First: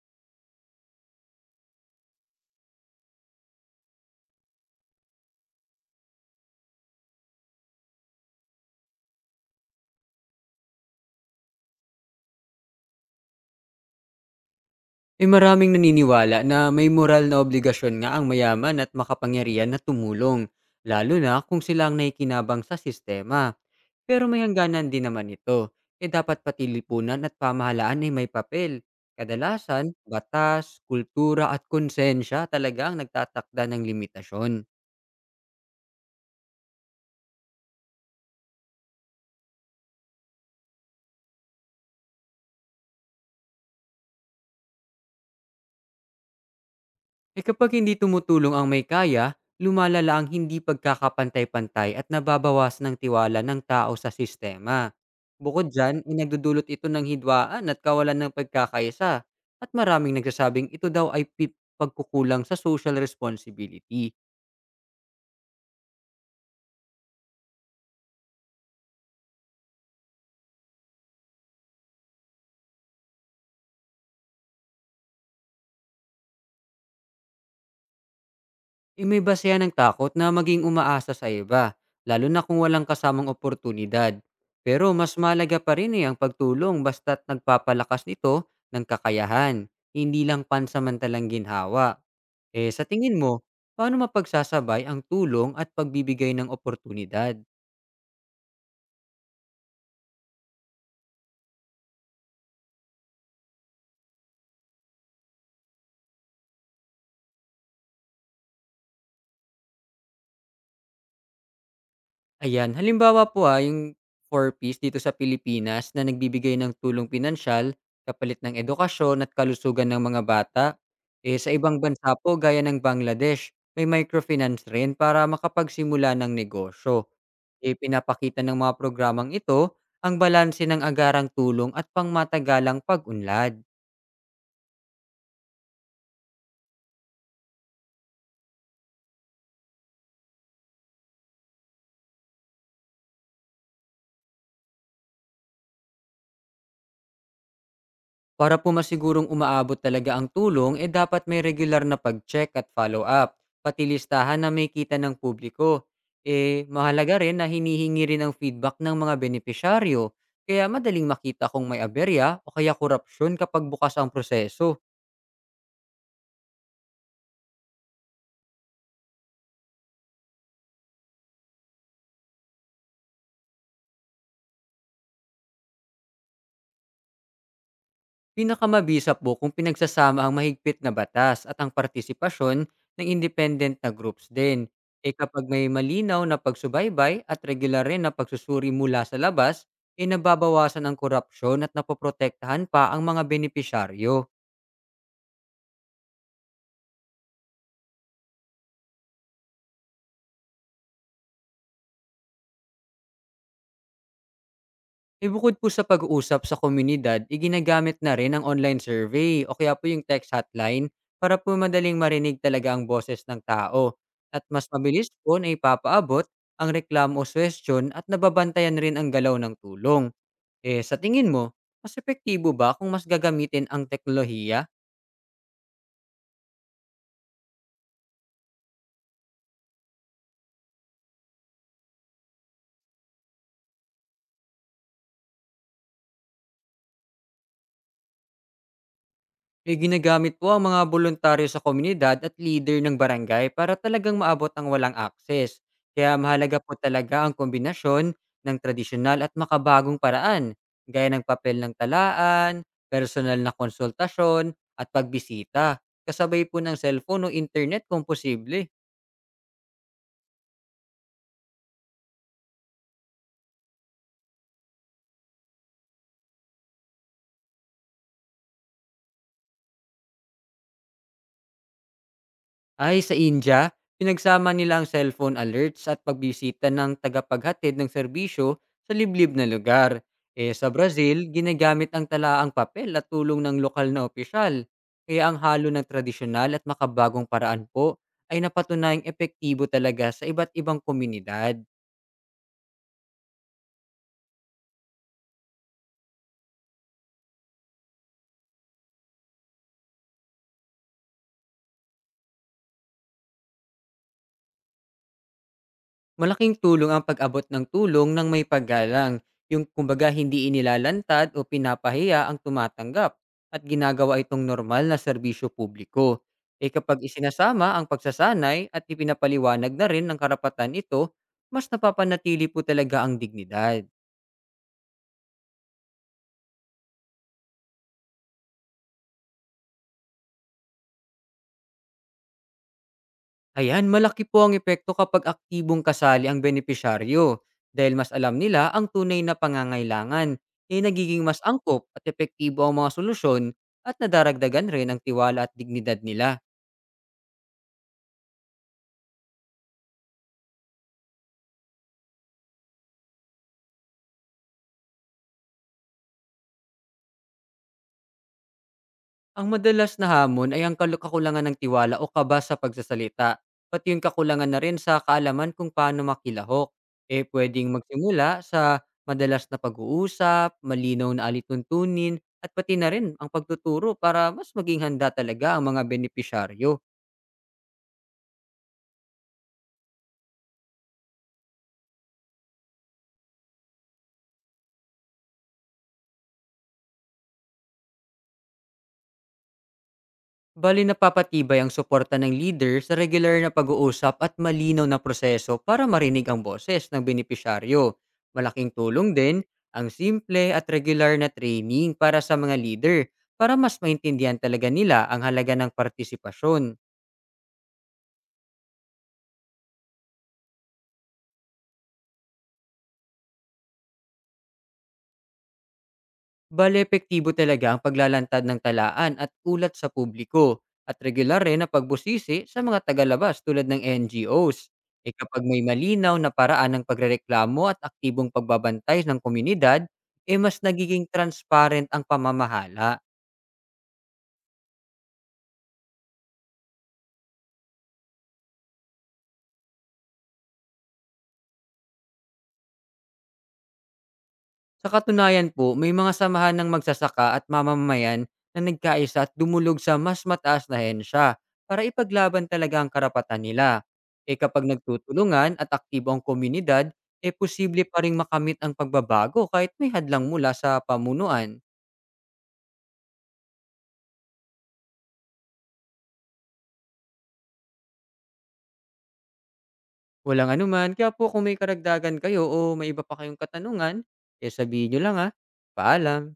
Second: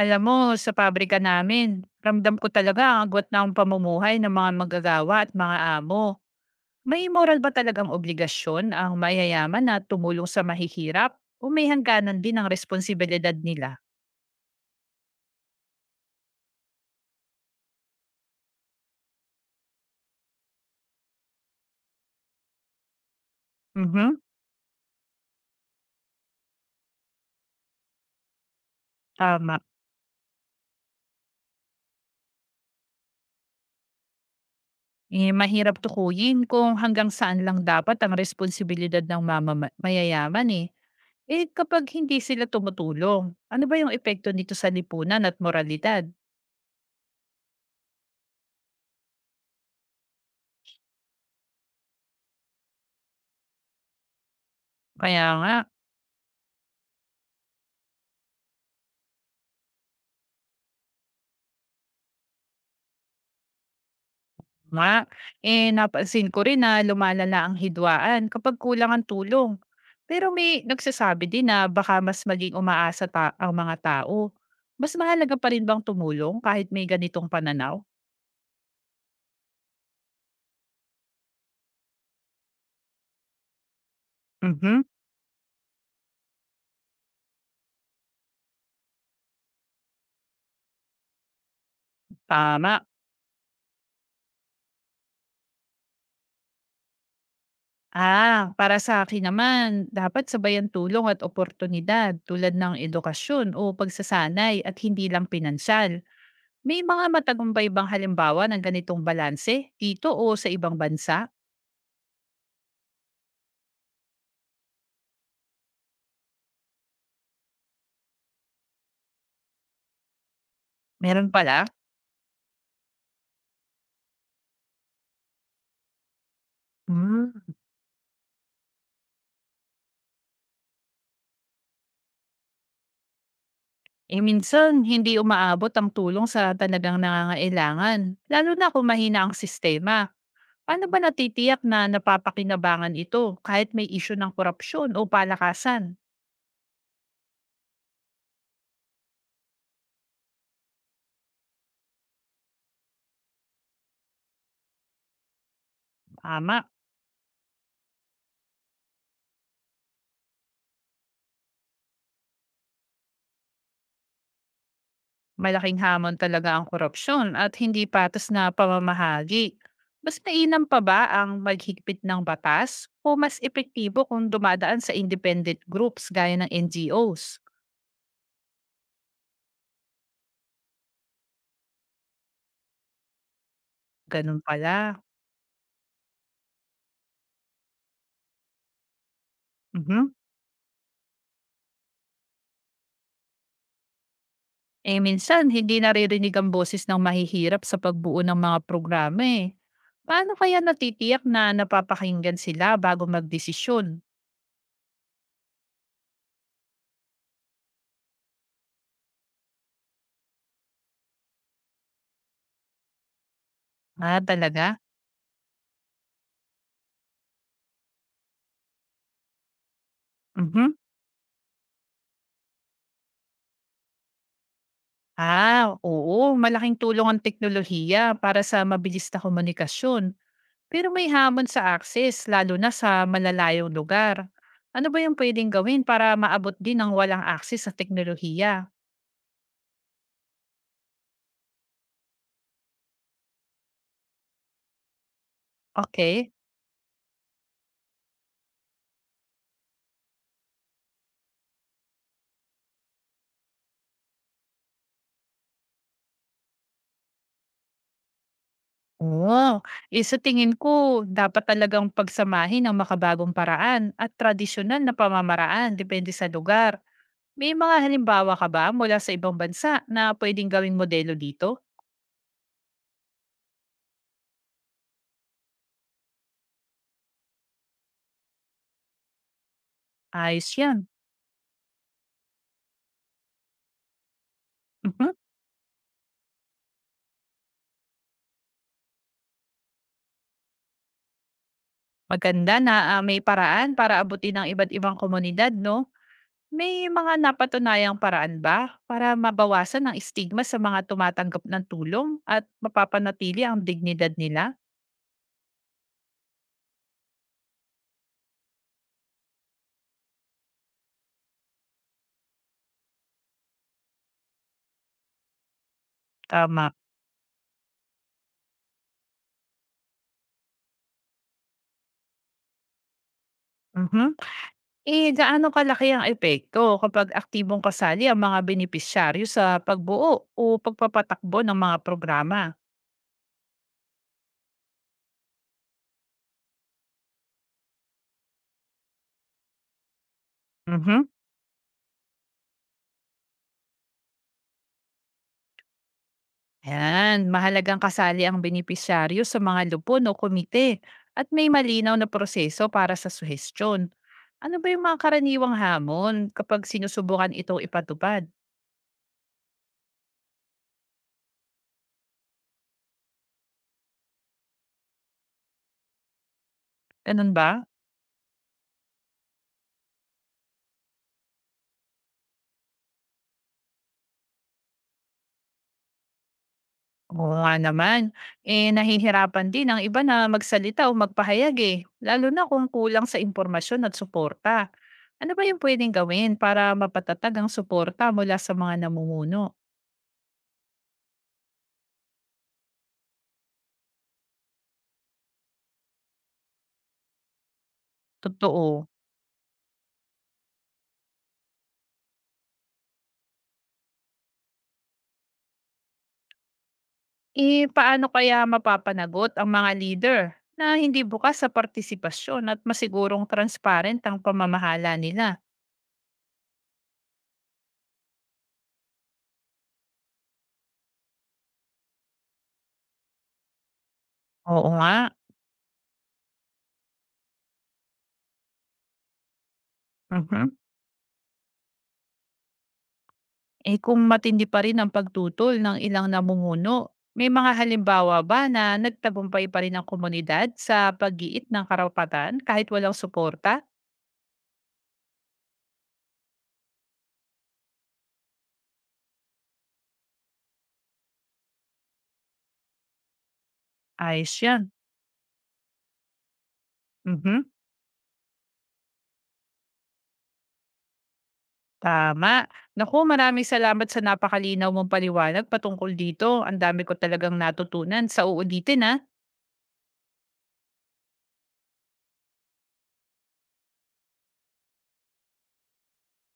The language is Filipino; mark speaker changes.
Speaker 1: Alam mo, sa pabrika namin, ramdam ko talaga ang agwat ng pamumuhay ng mga manggagawa at mga amo. May moral ba talagang obligasyon ang mayayaman na tumulong sa mahihirap o may hangganan din ang responsibilidad nila?
Speaker 2: May maraming naniniwala na may moral na obligasyon nga ang mayaman at makapangyarihan na tumulong, lalo na kung sila ang nakikinabang sa sistema.
Speaker 1: Mhm,
Speaker 2: Pero may hangganan din naman ito, kaya dapat pati lipunan at pamahalaan ay may papel.
Speaker 1: tama.
Speaker 2: Kadalasan, batas, kultura at konsensya talaga ang nagtatakda ng limitasyon.
Speaker 1: Mahirap tukuyin kung hanggang saan lang dapat ang responsibilidad ng mayayaman eh. Eh kapag hindi sila tumutulong, ano ba yung epekto nito sa lipunan at moralidad?
Speaker 2: Eh kapag hindi tumutulong ang may kaya, lumalala ang hindi pagkakapantay-pantay at nababawas ng tiwala ng tao sa sistema.
Speaker 1: Kaya nga.
Speaker 2: Bukod dyan, inagdudulot ito ng hidwaan at kawalan ng pagkakaisa at maraming nagsasabing ito daw ay pagkukulang sa social responsibility.
Speaker 1: Nga, eh napansin ko rin na lumalala ang hidwaan kapag kulang ang tulong. Pero may nagsasabi din na baka mas maging ang mga tao. Mas mahalaga pa rin bang tumulong kahit may ganitong pananaw?
Speaker 2: Eh, may base yan ng takot na maging umaasa sa iba, lalo na kung walang kasamang oportunidad.
Speaker 1: Mhm.
Speaker 2: Pero mas malaga pa rin eh ang pagtulong basta't nagpapalakas nito ng kakayahan, hindi lang pansamantalang ginhawa. Eh
Speaker 1: Tama.
Speaker 2: sa tingin mo, paano mapagsasabay ang tulong at pagbibigay ng oportunidad?
Speaker 1: Ah, para sa akin naman, dapat sabayan tulong at oportunidad tulad ng edukasyon o pagsasanay at hindi lang pinansyal. May mga matagumpay bang halimbawa ng ganitong balanse dito o sa ibang bansa?
Speaker 2: Ayan, halimbawa po, ah, yung four piece dito sa Pilipinas na nagbibigay ng tulong pinansyal kapalit ng edukasyon at kalusugan ng mga bata.
Speaker 1: Meron
Speaker 2: Eh, sa
Speaker 1: pala?
Speaker 2: ibang bansa po gaya ng Bangladesh, may microfinance rin para makapagsimula ng negosyo.
Speaker 1: Mm.
Speaker 2: Eh, pinapakita ng mga programang ito ang balanse ng agarang tulong at pangmatagalang pag-unlad.
Speaker 1: Eh minsan, hindi umaabot ang tulong sa talagang nangangailangan, lalo na kung mahina ang sistema. Paano ba natitiyak na napapakinabangan ito kahit may isyu ng korupsyon o palakasan?
Speaker 2: Para po masigurong umaabot talaga ang tulong, eh dapat may regular na pag-check at follow-up, pati listahan na may kita ng publiko.
Speaker 1: Tama.
Speaker 2: Eh, mahalaga rin na hinihingi rin ang feedback ng mga benepisyaryo, kaya madaling makita kung may aberya o kaya korupsyon kapag bukas ang proseso.
Speaker 1: Malaking hamon talaga ang korupsyon at hindi patas na pamamahagi. Mas mainam pa ba ang maghigpit ng batas o mas epektibo kung dumadaan sa independent groups gaya ng NGOs?
Speaker 2: Pinakamabisa po kung pinagsasama ang mahigpit na batas at ang partisipasyon ng independent na groups
Speaker 1: Ganun
Speaker 2: din.
Speaker 1: pala.
Speaker 2: E kapag may malinaw na pagsubaybay at regular rin na pagsusuri mula sa labas, e
Speaker 1: Mhm.
Speaker 2: nababawasan ang korupsyon at napoprotektahan pa ang mga benepisyaryo.
Speaker 1: Eh, minsan hindi naririnig ang boses ng mahihirap sa pagbuo ng mga programa eh. Paano kaya natitiyak na napapakinggan sila bago magdesisyon?
Speaker 2: Eh, bukod po sa pag-uusap sa komunidad, iginagamit na rin ang online survey o kaya po yung text hotline para po madaling marinig talaga ang boses ng tao.
Speaker 1: Ah,
Speaker 2: At mas
Speaker 1: talaga?
Speaker 2: mabilis po na ipapaabot ang reklamo o suwestyon at nababantayan rin ang galaw ng tulong.
Speaker 1: Mhm.
Speaker 2: Eh, sa tingin mo, mas epektibo ba kung mas gagamitin ang teknolohiya?
Speaker 1: Ah, oo, malaking tulong ang teknolohiya para sa mabilis na komunikasyon. Pero may hamon sa access, lalo na sa malalayong lugar. Ano ba yung pwedeng gawin para maabot din ang walang access sa teknolohiya?
Speaker 2: Eh, ginagamit po ang mga boluntaryo sa komunidad at leader ng barangay para talagang maabot ang walang akses. Kaya
Speaker 1: Okay.
Speaker 2: mahalaga po talaga ang kombinasyon ng tradisyonal at makabagong paraan, gaya ng papel ng talaan, personal na konsultasyon, at pagbisita, kasabay po ng cellphone o internet kung posible.
Speaker 1: Oo, eh, sa tingin ko dapat talagang pagsamahin ang makabagong paraan at tradisyonal na pamamaraan depende sa lugar. May mga halimbawa ka ba mula sa ibang bansa na pwedeng gawing modelo dito?
Speaker 2: Ay, sa India, pinagsama nila ang cellphone alerts at pagbisita ng tagapaghatid ng serbisyo sa liblib na lugar.
Speaker 1: Ayos
Speaker 2: Eh, sa
Speaker 1: yan.
Speaker 2: Brazil, ginagamit ang talaang papel at tulong ng lokal na opisyal.
Speaker 1: Mhm.
Speaker 2: Kaya ang halo ng tradisyonal at makabagong paraan po ay napatunayang epektibo talaga sa iba't ibang komunidad.
Speaker 1: Maganda na, ah, may paraan para abutin ang iba't ibang komunidad, no? May mga napatunayang paraan ba para mabawasan ang stigma sa mga tumatanggap ng tulong at mapapanatili ang dignidad nila?
Speaker 2: Malaking tulong ang pag-abot ng tulong ng may paggalang, yung kumbaga hindi inilalantad o pinapahiya ang tumatanggap at ginagawa itong normal na serbisyo publiko.
Speaker 1: Tama.
Speaker 2: E kapag isinasama ang pagsasanay at ipinapaliwanag na rin ng karapatan ito, mas napapanatili po talaga ang dignidad.
Speaker 1: Mhm. Eh, gaano kalaki ang epekto kapag aktibong kasali ang mga benepisyaryo sa pagbuo o pagpapatakbo ng mga programa?
Speaker 2: Ayan, malaki po ang epekto kapag aktibong kasali ang benepisyaryo dahil mas alam nila ang tunay na pangangailangan, eh
Speaker 1: Mhm.
Speaker 2: nagiging mas angkop at epektibo ang mga solusyon at nadaragdagan rin ang tiwala at dignidad nila.
Speaker 1: Ayan, mahalagang kasali ang benepisyaryo sa mga lupon o komite at may malinaw na proseso para sa suhestyon. Ano ba yung mga karaniwang hamon kapag sinusubukan itong ipatupad?
Speaker 2: Ang madalas na hamon ay ang kakulangan ng tiwala o kaba sa pagsasalita, pati yung kakulangan na rin sa kaalaman kung paano makilahok. Eh
Speaker 1: Ganun ba?
Speaker 2: pwedeng magsimula sa madalas na pag-uusap, malinaw na alituntunin, at pati na rin ang pagtuturo para mas maging handa talaga ang mga benepisyaryo.
Speaker 1: Oo nga naman. Eh, nahihirapan din ang iba na magsalita o magpahayag eh, lalo na kung kulang sa impormasyon at suporta. Ano ba yung pwedeng gawin para mapatatag ang suporta mula sa mga namumuno?
Speaker 2: Bali napapatibay ang suporta ng leader sa regular na pag-uusap at malinaw na proseso para marinig ang boses ng benepisyaryo. Malaking
Speaker 1: Totoo.
Speaker 2: tulong din ang simple at regular na training para sa mga leader para mas maintindihan talaga nila ang halaga ng partisipasyon.
Speaker 1: Eh, paano kaya mapapanagot ang mga leader na hindi bukas sa partisipasyon at masigurong transparent ang pamamahala nila?
Speaker 2: Bale epektibo talaga ang paglalantad ng talaan at ulat sa publiko at regular rin na pagbusisi sa mga tagalabas tulad ng
Speaker 1: Oo
Speaker 2: NGOs.
Speaker 1: nga.
Speaker 2: E kapag may malinaw na paraan ng pagrereklamo at aktibong pagbabantay ng komunidad, e
Speaker 1: Mhm.
Speaker 2: mas nagiging transparent ang pamamahala.
Speaker 1: Eh, kung matindi pa rin ang pagtutol ng ilang namumuno, may mga halimbawa ba na nagtagumpay pa rin ang komunidad sa pag-iit ng karapatan kahit walang suporta?
Speaker 2: Sa katunayan po, may mga samahan ng magsasaka at mamamayan na nagkaisa at dumulog sa mas mataas na hensya para ipaglaban talaga ang karapatan nila. E
Speaker 1: Ayos
Speaker 2: kapag
Speaker 1: yan.
Speaker 2: nagtutulungan at aktibo ang komunidad, e
Speaker 1: Mhm.
Speaker 2: posible pa rin makamit ang pagbabago kahit may hadlang mula sa pamunuan.
Speaker 1: Tama. Naku, maraming salamat sa napakalinaw mong paliwanag patungkol dito. Ang dami ko talagang natutunan. Sa uulitin, ha.
Speaker 2: Walang anuman, kaya po kung may karagdagan kayo o may iba pa kayong katanungan, e sabihin nyo lang ha. Paalam!